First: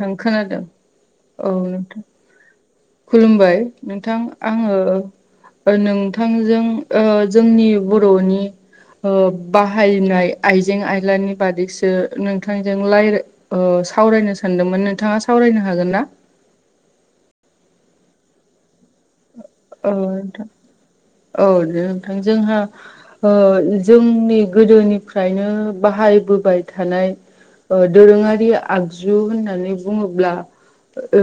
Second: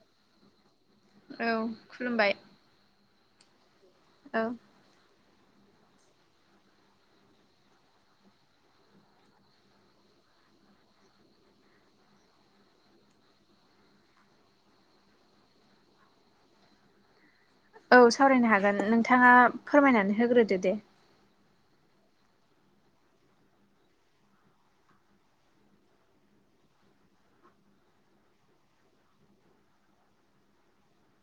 नों खोनादो औ नोंथां खुलुमबाय। नोंथां औ आङो ओ नोंथांजों ओ जोंनि बर'नि ओ बाहायनाय आइजें आयलानि बादैसो नोंथांजों लायराय ओ सावरायनो सानदोमोन नोंथाङा सावरायनो हागोन ना? औ सावरायनो हागोन नोंथाङा औ फोरमायनानै थां होग्रोदो दे औ नोंथां जोंहा ओ जोंनि गोदोनिफ्रायनो बाहायबोबाय थानाय ओ दोरोङारि आगजु होननानै बुङोब्ला ओ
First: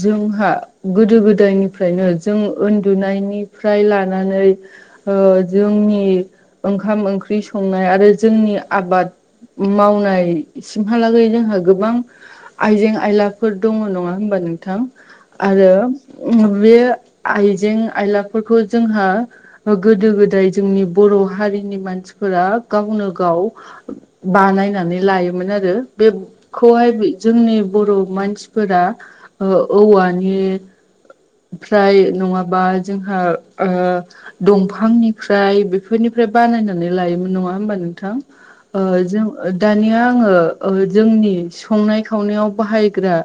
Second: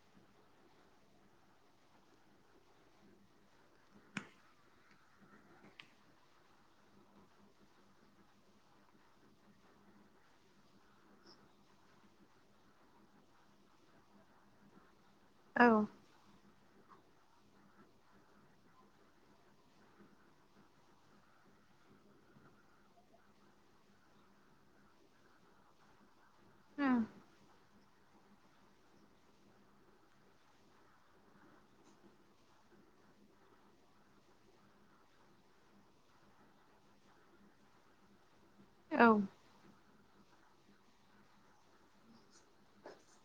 जोंहा गोदो गोदायनिफ्रायनो जों ओन्दुनायनिफ्राय लानानै हो जोंनि ओंखाम ओंख्रि संनाय आरो जोंनि आबाद मावनायसिमहालागै जोंहा गोबां आयजें आयलाफोर दङ नङा होनबा नोंथां औ आरो बे आइजें आयलाफोरखौ जोंहा गोदो गोदाय जोंनि बर' हारिनि मानसिफोरा गावनो गाव बानायनानै लायोमोन आरो बेखौहाय जोंनि बर' मानसिफोरा औवानिफ्राय नङाबा जोंहा दंफांनिफ्राय बेफोरनिफ्राय बानायनानै लायोमोन नङा होमबा नोंथां। औ जों दानिया आङो जोंनि संनाय खावनायाव बाहायग्रा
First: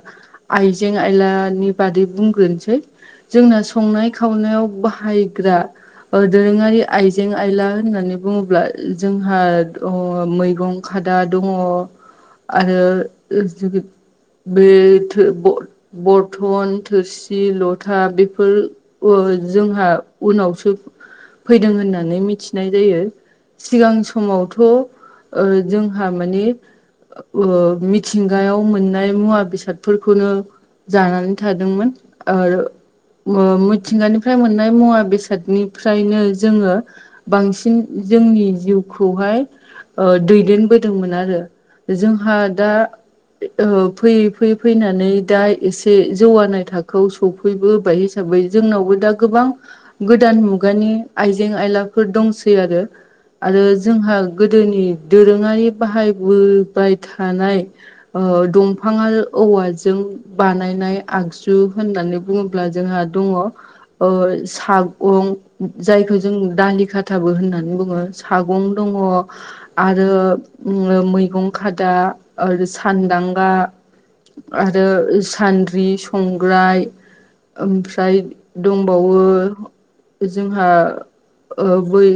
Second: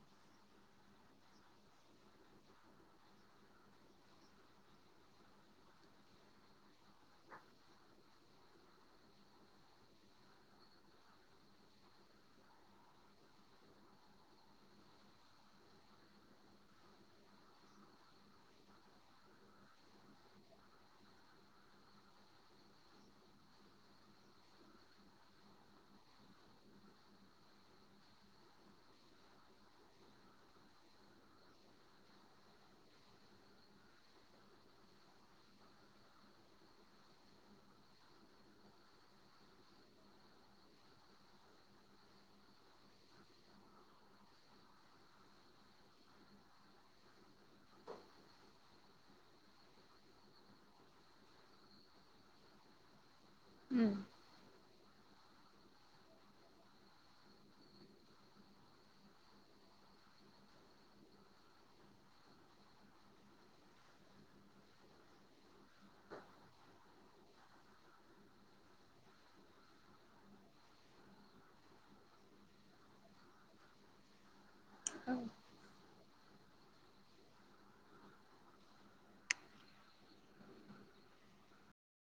आइजें आयलानि बादै बुंग्रोनोसै जोंना संनाय खावनायाव बाहायग्रा दोरोङारि आइजें आयला होननानै बुङोब्ला जोंहा मैगं खादा दङ आरो बे बरथन थोरसि लथा बे फोर जोंहा उनावसो फैदों होननानै मिथिनाय जायो सिगां समावथ' जोंहा माने मिथिंगायाव मोननाय मुवा बेसादफोरखौनो जानानै थादोंमोन आरो मिथिंगानिफ्राय मोननाय मुवा बेसादनिफ्रायनो जोङो बांसिन जोंनि जिउखौहाय दैदेनबोदोंमोन आरो जोंहा दा फैयै फैयै फैनानै दा एसे जौगानाय थाखोआव सफैबो हिसाबै जोंनावबो दा गोबां गोदान मुगानि आइजें आयलाफोर दंसै आरो जोंहा गोदोनि दोरोङारि बाहायबोबाय थानाय दंफाङा औवाजों बानायनाय आगजु होननानै बुङो। अब्ला जोंहा दङ ओ सागं जायखौ जों दालि खाथाबो होननानै बुङो सागं दङ आरो मैगं खादा आरो सानदांगा आरो सान्द्रि संग्राय ओमफ्राय दंबावो जोंहा बै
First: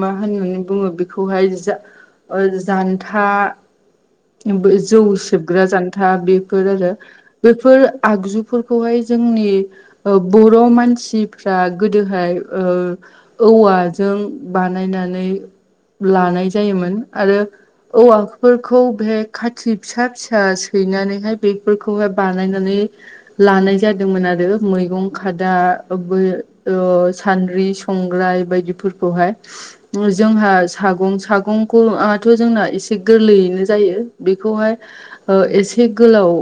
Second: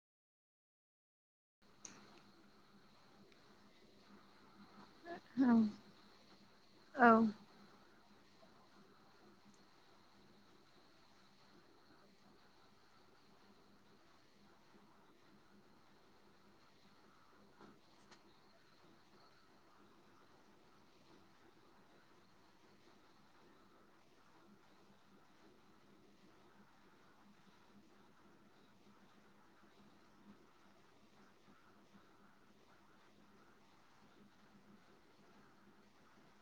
मा होनोनानै बुङो बेखौहाय जा जान्था जौ सेबग्रा जान्था बेफोर आरो औ बेफोर आगजुफोरखौहाय जोंनि बर' मानसिफ्रा गोदोहाय औवाजों बानायनानै लानाय जायोमोन आरो औवाफोरखौ बे खाथि फिसा फिसा सैनानैहाय बेफोरखौहाय बानायनानै लानाय जादोंमोन आरो मैगं खादा बा सानद्रि संग्राय बायदिफोरखौहाय जोंहा सागं सागंखौथ' जोंना एसे गोरलैयैनो जायो बेखौहाय एसे गोलाव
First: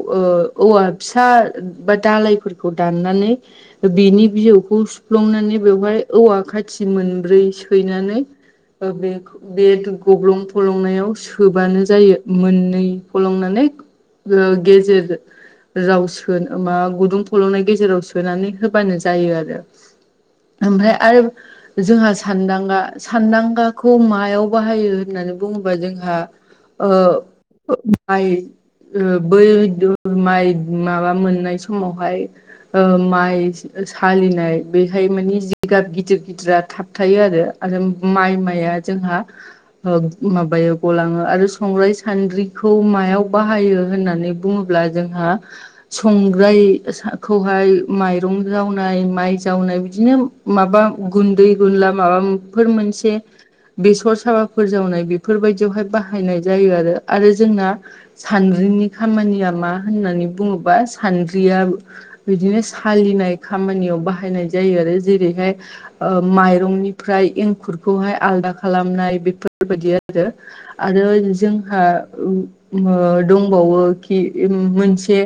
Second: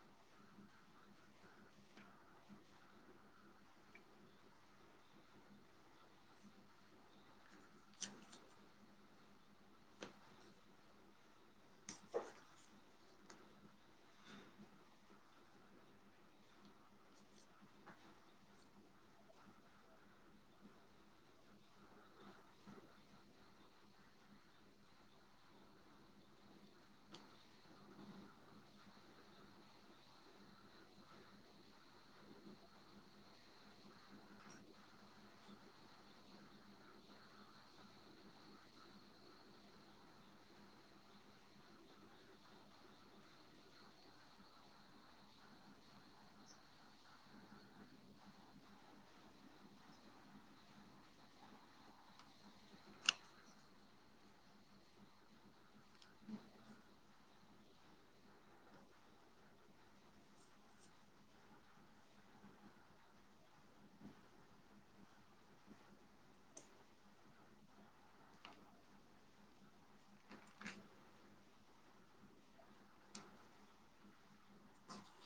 औवा फिसा बा दालायफोरखौ दाननानै बिनि बिजौखौ सुफ्लंनानै बेवहाय औवा खाथि मोनब्रै थैनानै बे गब्लं फलंनायाव सोबानो जायो। मोननै फलंनानै गेजेर गुदुं फलंनाय गेजेराव सोनानै होबानो जायो आरो। ओमफ्राय आरो। जोंहा सानदांगा सानदांगाखौ मायाव बाहायो होननानै बुङोबा जोंहा ओ माइ बै माइ माबा मोननाय समावहाय ओ माइ सालिनाय बेहाय माने जिगाब गिदिर गिदिरा थाबथायो आरो आरो माइ-माइया जों ओ माबायाव गलाङो आरो संग्राय सान्द्रिखौ मायाव बाहायो होननानै बुङोब्ला जोंहा संग्रायखौहाय माइरं जावनाय माइ जावनाय बिदिनो माबा गुन्दै गुनला माबाफोर मोनसे बेसर साबाफोर जावनाय बेफोरबायदियावहाय बाहायनाय जायो आरो आरो जोंना सानद्रिनि खामानिया मा होननानै बुङोबा सानद्रिया बिदिनो सालिनाय खामानियाव बाहायनाय जायो आरो जेरैहाय ओ माइरंनिफ्राय एंखुरखौहाय आलदा खालामनाय बेफोरबायदि आरो। आरो जोंहा ओम ओ दंबावो खि ओम मोनसे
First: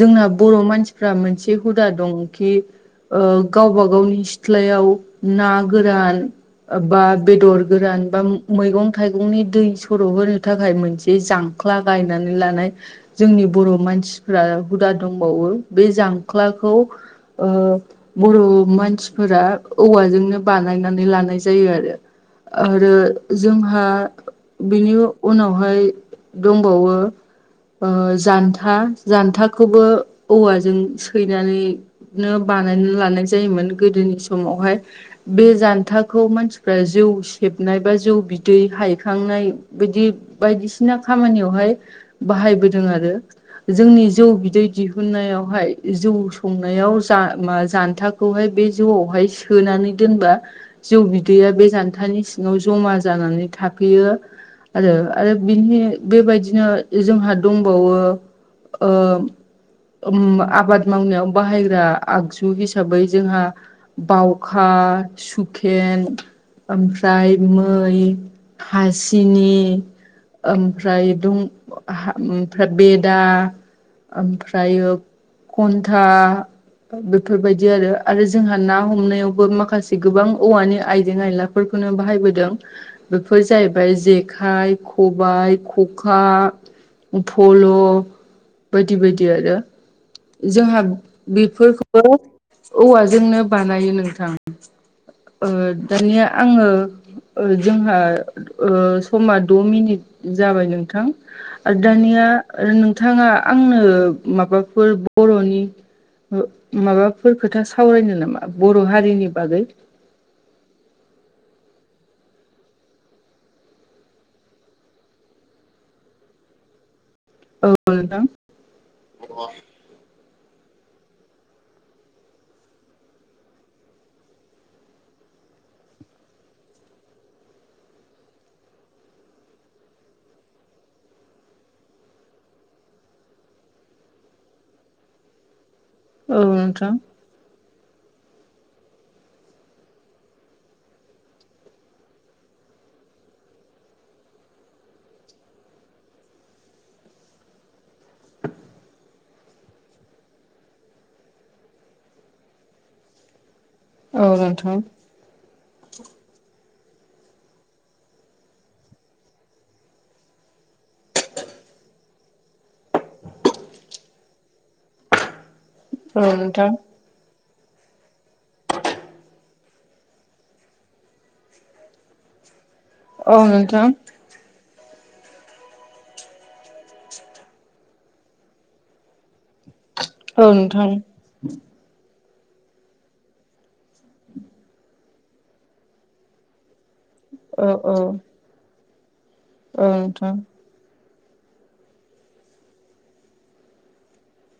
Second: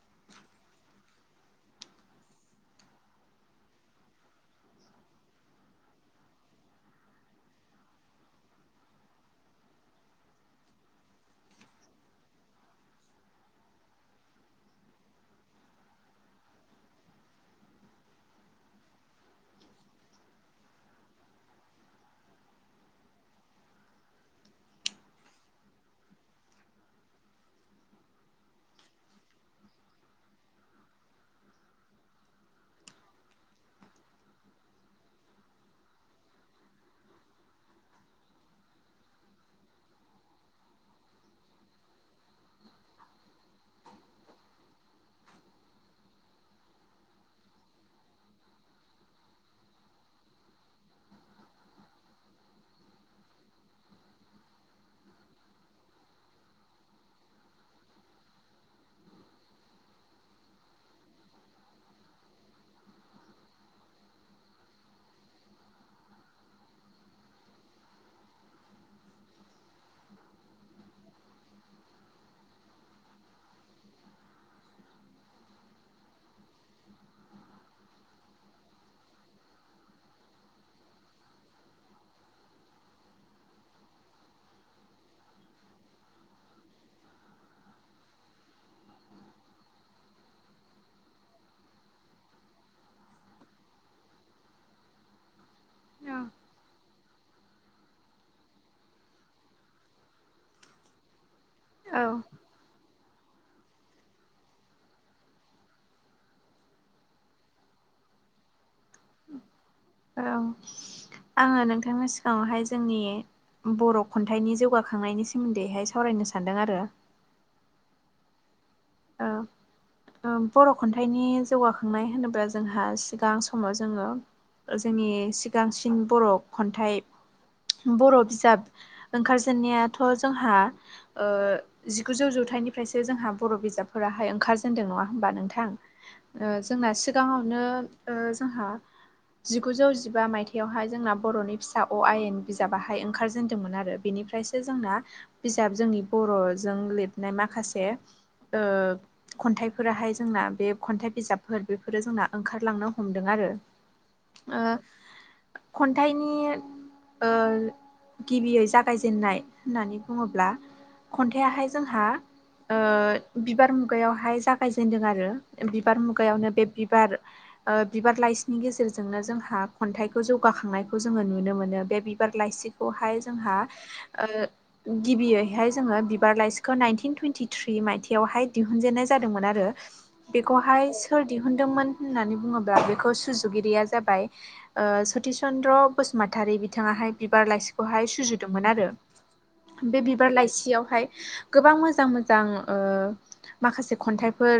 जोंना बर' मानसिफ्रा मोनसे हुदा दंखि ओ गावबा गावनि सिथ्लायाव ना गोरान बा बेदर गोरान बा मैगं थाइगंनि दै सर' होनो थाखाय मोनसे जांख्ला गायनानै लानाय जोंनि बर' मानसिफ्रा हुदा दंबावो बै जांख्लाखौ ओ बर' मानसिफोरा औवाजोंनो बानायनानै लानाय जायो आरो। आरो जोंहा बिनि उनावहाय दंबावो ओ जान्था जान्थाखौबो औवाजों सैनानै नो बानायना लानाय जायोमोन गोदोनि समावहाय बे जान्थाखौ मानसिफ्रा जौ सेबनाय बा जौ बिदै हायखांनाय बिदि बायदिसिना खामानियावहाय बाहायबोदों आरो। जोंनि जौ बिदै दिहुननायावहाय जौ संनायाव जा मा जान्था खौहाय बे जौआवहाय सोनानै दोनबा जौ बिदैया बे जान्थानि सिङाव जमा जानानै थाफैयो आरो। आरो बिनि बेबायदिनो जोंहा दंबावो ओ ओम आबाद मावनायाव बाहायग्रा आगजु हिसाबै जोंहा बावखा सुखेन ओमफ्राय मै हासिनि ओमफ्राय दं हा ओमफ्राय बेदा ओमफ्रायो खन्था बेफोरबायदि आरो आरो जोंहा ना हमनायावबो माखासे गोबां औवानि आइजें आइला फोरखौनो बाहायबोदों बेफोर जाहैबाय जेखाइ खबाइ खखा फल' बायदि बायदि आरो जोंहा बेफोरखौबो औवाजोंनो बानायो नोंथां। ओ दानिया औ आङो ओ जोंहा ओ समा द' मिनिट जाबाय नोंथां आरो दानिया औ ओ नोंथाङा आंनो माबाफोर बर'नि माबाफोर खोथा सावरायनो नामा बर' हारिनि बागै? औ आङो नोंथांनि सिगाङावहाय जोंनि बर' खन्थाइनि जौगाखांनायनि सोमोन्दैहाय सावरायनो सानदों आरो। औ नोंथां। [unintelligible] ओं बर' खन्थाइनि जौगाखांनाय होनोब्ला जोंहा सिगां समाव जोङो ओ जोंनि सिगांसिन बर' खन्थाइ बर' बिजाब ओंखारजेननायाथ' जोंहा ओ जिगुजौ जौथाइनिफ्रायसो जोंहा बर' बिजाब फोराहाय ओंखारदों नङा होनबा नोंथां? औ ओ नोंथां जोंहा सिग गाङावनो ओ जोंहा जिगुजौ जिबा मायथाइावहाय जोंना बर'नि फिसा अ' आयेन बिजाबाहाय ओंखारजेनदोंमोन आरो। बेनिफ्रायसो जोंना बिजाब जोंनि बर'जों लिरनाय माखासे ओ खन्थाइफोराहाय जोंना बे खन्थाइ बिजाबफोर बेफोरो जोंना ओंखारलांनो हमदों आरो। औ ओ नोंथां खन्थाइनि ओ गिबियै जागायजेनन्नाय होननानै बुङोब्ला खन्थाया हाय जोंहा ओ बिबार मुगायावहाय जागायजेनदों आरो। बिबार औ मुगायावनो बे नोंथां बिबार ओ बिबार लाइसिनि गेजेरजोंनो जोंहा खन्थाइखौ जौगाखांनायखौ जोङो नुनो मोनो बे बिबार लाइसि खौहाय औ जोंहा नोंथां ओ गिबियैहाय जोङो बिबार लाइसिखौ नाइनटिन टुइनटिथ्रि माइ यावहाय दिहुनजेननाय जादोंमोन आरो औ बेखौहाय नोंथां सोर दिहुनदोंमोन होननानै बुङोब्ला बेखौ सुजुगिरिया जाबाय सतिस चन्द्र बसुमतारी बिथाङाहाय बिबार औ औ लाइसिखौहाय सुजुदोंमोन आरो। बे बिबार नोंथां लाइसियावहाय गोबां मोजां मोजां ओ माखासे खन्थाइफोर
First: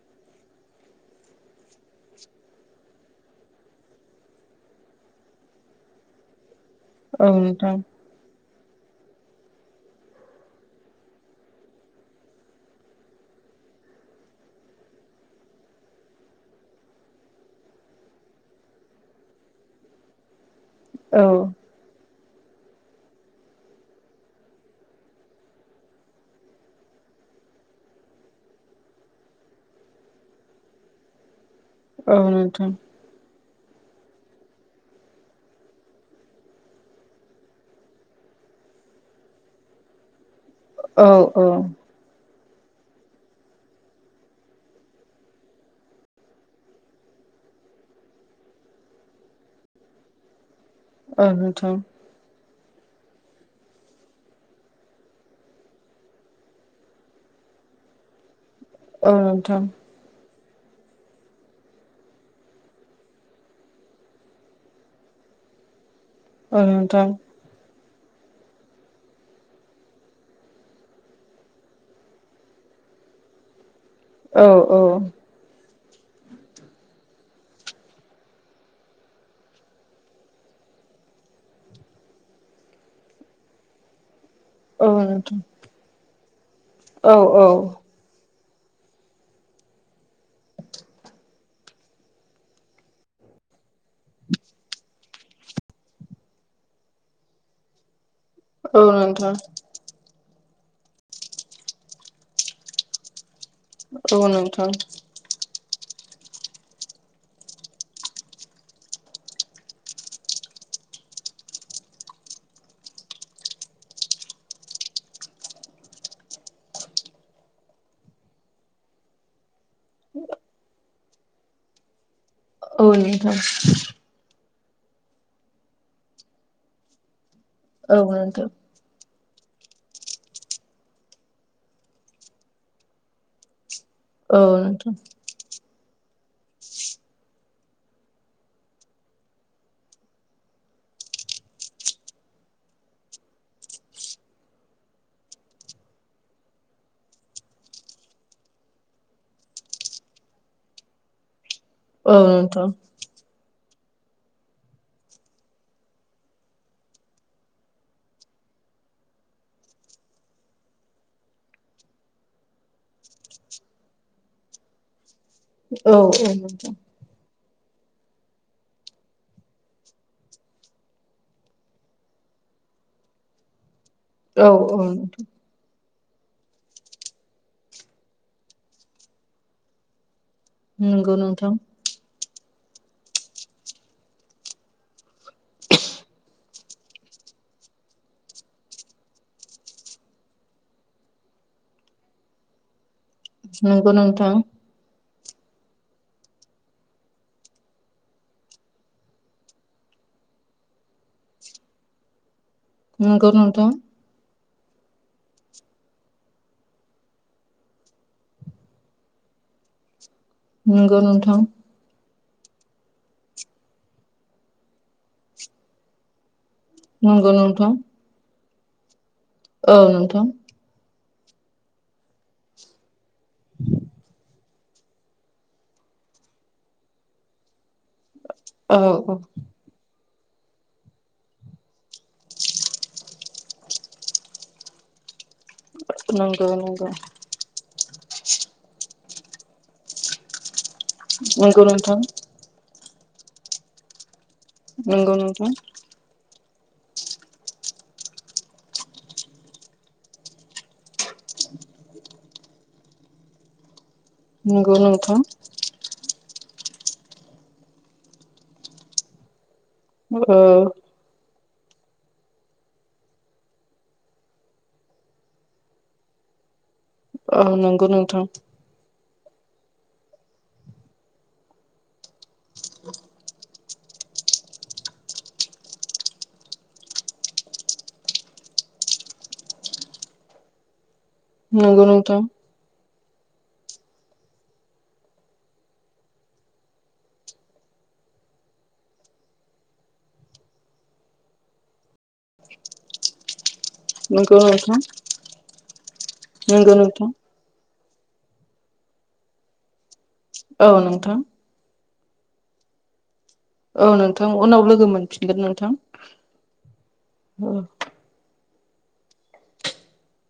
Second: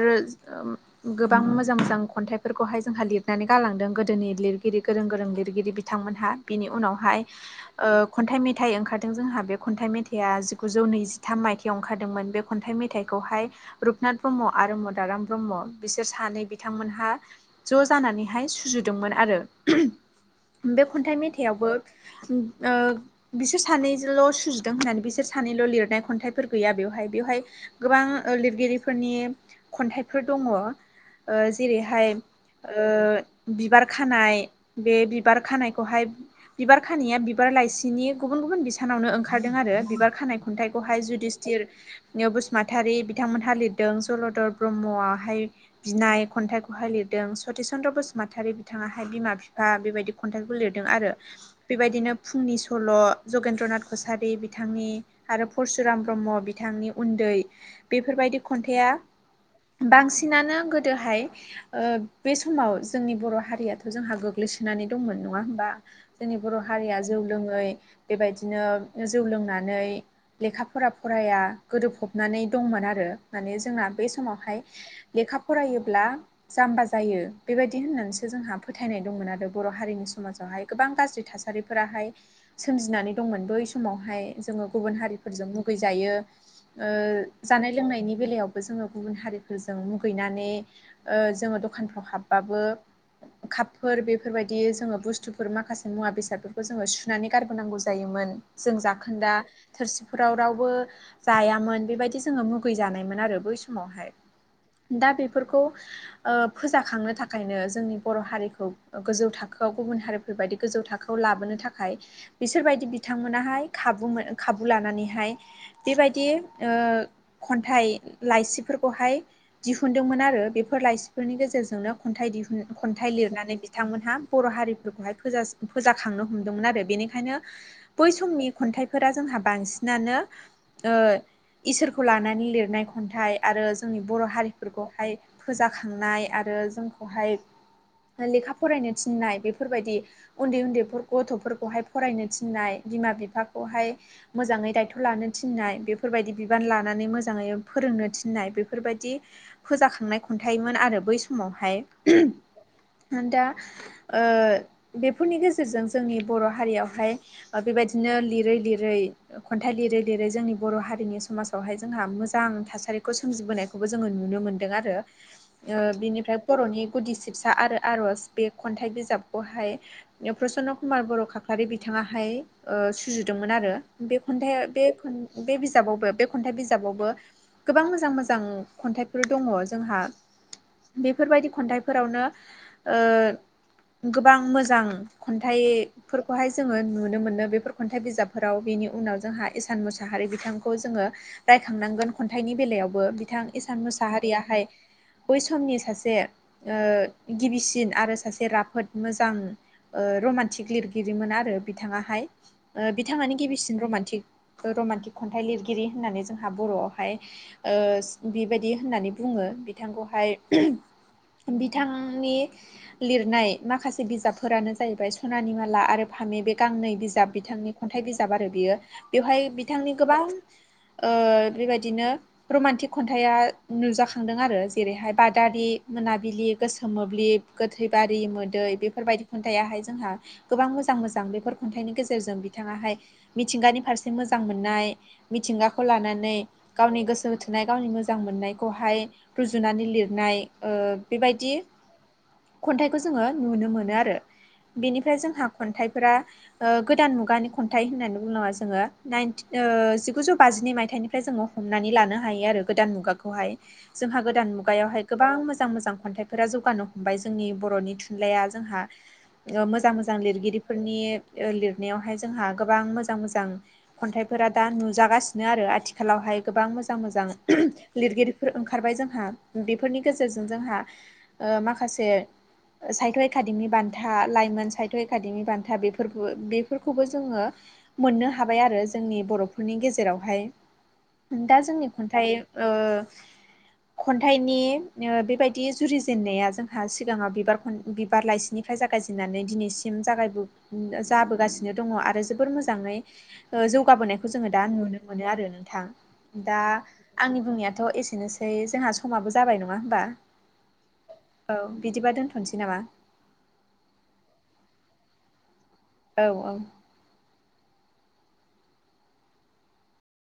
गोबां मोजां मोजां खन्थाइफोरखौहाय जोंहा लिरनानै गालांदों गोदोनि लिरगिरि गोरों गोरों लिरगिरि बि बिथांमोनहा बिनि उनावहाय औ नोंथां ओ खन्थाइ मेथाइ ओंखारदों जोंहा बे खन्थाइ मेथाइआ जिगुजौ नैजिथाम माइथाइयाव ओंखारदोंमोन। बे खन्थाइ मेथाइ थाइखौहाय रुपनाथ ब्रह्म आरो मदाराम ब्रह्म बिसोर सानै बिथांमोनहा ज' जानानैहाय सुजुदोंमोन आरो। बे खन्थाइ औ औ मेथाइआवबो उम ओ बिसोर सानैजोंल' सुजुदों होननानै बिसोर सानैल' लिरनाय खन्थाइफोर गैया बेवहाय। बेवहाय गोबां ओ लिरगिरिफोरनि खन्थाइफोर दङ। ओ जेरैहाय नोंथां ओ बिबार खानाय, बे बिबार खानायखौहाय बिबार खानाया बिबार लाइसिनि गुबुन गुबुन बिसानावनो ओंखारदों आरो। बिबार खानायखौ खन्थाइखौहाय औ औ जुदिस्थिर ओ माथारि बिथांमोनहा लिरदों। जलधर ब्रह्मआहाय बिनाय खन्थाइखौहाय लिरदों। सति चन्द्र बसुमतारि बिथाङाहाय बिमा बिफा बेबायदि खन्थाइखौ लिरदों आरो। औ नोंथां बेबायदिनो फुंनि सल' जगेन्द्रनाथ कसारि बिथांनि आरो परसुराम ब्रह्म बिथांनि उन्दै। बेफोरबायदि खन्थाइआ औ नोंथां बांसिनानो गोदोहाय ओ बे समाव जोंनि बर' हारियाथ' जोंहा गोग्लैसोनानै दंमोन नङा होमबा? जोंनि बर' औ हारिया नोंथां जौ लोङै बेबायदिनो जौ लोंनानै लेखा फरा फराया गोदोफब नानै दंमोन आरो माने जोंना बै औ समावहाय औ लेखा फरायोब्ला जाम्बा जायो बेबायदि होननानैसो जोंहा फोथायनाय दंमोन आरो बर' हारिनि समाजावहाय। गोबां गाज्रि थासारि थासारिफोराहाय सोमजिनानै दंमोन बै समावहाय जोङो औ गुबुन नोंथां हारिफोरजों मुगैजायो। ओ औ औ जानाय लोंनायनि बेलायाव बो जोङो गुबुन हारिफोरजों मुगैनानै जोङो दखानफ्राव हाबबाबो कापफोर बेफोरबायदि जोङो बुस्थुफोर माखासे मुवा बेसादफोरखौ जोङो सुनानै गारबोनांगौ जायोमोन। जों औ जाखोनदा नोंथां थोरसिफोराव रावबो जायामोन बेबायदि जोङो मुगै जानायमोन आरो बै समावहाय। औ नोंथां दा बेफोरखौ ओ फोजाखांनो थाखायनो जोंनि बर' हारिखौ गोजौ थाखोआव गुबुन हारि बेफोरबायदि गोजौ थाखोआव लाबोनो थाखाय बिसोरबायदि बिथांमोनाहाय खाबु खाबु लानानैहाय बेबायदि ओ खन्थाइ लाइसिफोरखौहाय दिहुनदोंमोन आरो बेफोर लाइसिफोरनि गेजेरजोंनो खन्थाइ दिहुन औ खन्थाइ नोंथां लिरनानै बिथांमोनहा बर' हारिफोरखौहाय फोजा फोजाखांनो हमदोंमोन आरो बेनिखायनो औ बै नोंथां समनि खन्थाइफोरा जोंहा बांसिनानो ओ इसोरखौ लानानै लिरनाय खन्थाइ आरो जोंनि बर' औ नोंथां हारिफोरखौहाय फोजाखांनाय आरो जोंखौहाय लेखा फरायनो थिननाय बेफोरबायदि उन्दै उन्दैफोर गथ'फोरखौहाय फरायनो थिननाय बिमा बिफाखौहाय मोजाङै दायथ' लानो थिननाय बेफोरबायदि बिबान लानानै मोजाङै फोरोंनो थिननाय बेफोरबायदि फोजाखांनाय खन्थाइमोन आरो बै समावहाय औ नोंथां दा ओ बेफोरनि गेजेरजों जोंनि बर' हारियावहाय बेबायदिनो लिरै लिरै खन्थाइ लिरै जेरै जोंनि बर' हारिनि समाजावहाय जोंहा मोजां थासारिखौ सोमजिबोनायखौबो जोङो नुनो मोनदों आरो। ओ औ बिनिफ्राय बर'नि गुदि सिबसा आरो आरज बे खन्थाइ बिजाबखौहाय प्रसन्न कुमार बर' खाख्लारि बिथाङाहाय ओ सुजुदोंमोन आरो। बे औ खन्थाइया औ बे खन बे बिजाबावबो बे खन्थाइ बिजाबावबो गोबां मोजां मोजां खन्थाइफोर दङ जोंहा नंगौ बेफोरबायदि नोंथां खन्थाइफोरावनो ओ गोबां मोजां खन्थाइफोरखौहाय जोङो नुनो मोनो बेफोर खन्थाइ बिजाबफोराव बेनि उनाव जोंहा इस इसान मुसाहारि बिथांखौ जोङो रायखांनांगोन खन्थाइनि बेलायावबो। बिथां इसान नंगौ नोंथां मुसाहारियाहाय बै समनि सासे ओ गिबिसिन आरो सासे राफोद मोजां ओ रमान्टिक लिरगिरिमोन आरो बिथाङाहाय नंगौ बिथाङानो नोंथां गिबिसिन रमान्टिक रमान्टिक खन्थाइ लिरगिरि होननानै जोंहा बर'आवहाय ओ बेबायदि होननानै बुङो बिथांखौहाय। नंगौ नोंथां बिथांनि लिरनाय माखासे बिजाबफोरानो जाहैबाय सनानि माला आरो फामे बे गांनै बिजाब नंगौ नोंथां बिथांनि खन्थाइ बिजाब आरो बियो बेवहाय औ बिथांनि गोबां नोंथां ओ बेबायदिनो रमान्टिक खन्थाइआ नुजाखांदों आरो। जेरैहाय बादारि मोनाबिलि गोसोम मोब्लिब गोथैबारि मोदै औ औ बेफोरबायदि खन्थाइ आहाय जोंहा गोबां मोजां मोजां बेफोर खन्थाइनि गेजेरजों बिथाङाहाय मिथिंगानि फारसे मोजां मोननाय मिथिंगाखौ लानानै नंगौ नंगौ गावनि गोसो गावनि मोजां मोननायखौहाय रुजुनानै लिरनाय ओ बेबायदि नंगौ नोंथां खन्थाइखौ जोङो नुनो मोनो आरो नंगौ बेनिफ्राय जोंहा नोंथां खन्थाइफोरा ओ गोदान मुगानि खन्थाइ होननानै बुङोब्ला जोङो नाइन ओ जिगुजौ बाजिनै मायथाइनिफ्राय जोङो हमनानै लानो हायो आरो गोदान मुगाखौहाय। जोंहा गोदान नंगौ मुगायावहाय नोंथां गोबां मोजां मोजां खन्थाइफोरा जौगानो ओमफ्राय जोंनि बर'नि थुनलाइया जोंहा मोजां मोजां औ लिरगिरिफोरनि लिरनायावहाय जोंहा गोबां मोजां मोजां खन्थाइफोरा दा नुजागासिनो आरो आथिखालावहाय गोबां मोजां मोजां औ नंगौ नोंथां लिरगिरिफोर ओंखारबाय जोंहा बेफोरनि गेजेरजों जोंहा ओ माखासे साहित्य एकाडेमि बान था लाइमोन साहित्य एकादेमि बान्था बेफोरखोबो बेफोरखौबो जोङो मोननो हाब बाय आरो जोंनि बर'फोरनि गेजेरावहाय दा नंगौ जोंनि नोंथां खन्थाइ ओ खन्थाइनि ओ बेबायदि जुरिजेननाया जोंहा सिगाङाव बिबार खन बिबार लाइसिनि फ्राय जागायजेननानै दिनैसिम जागायबो जाबोगासिनो दङ आरो जोबोर मोजाङै जौगाबोनायखौ नंगौ जोङो दा नोंथां नुनो मोनो आरो नोंथां दा नंगौ नोंथां आंनि बुंनाया थ' एसेनोसै जोंहा समाबो जाबाय नङा होमबा? औ नोंथां। औ बिदिबा दोनथ'नोसै नामा? औ नोंथां उनाव लोगो मोनफिनगोन नोंथां। औ औ। [unintelligible]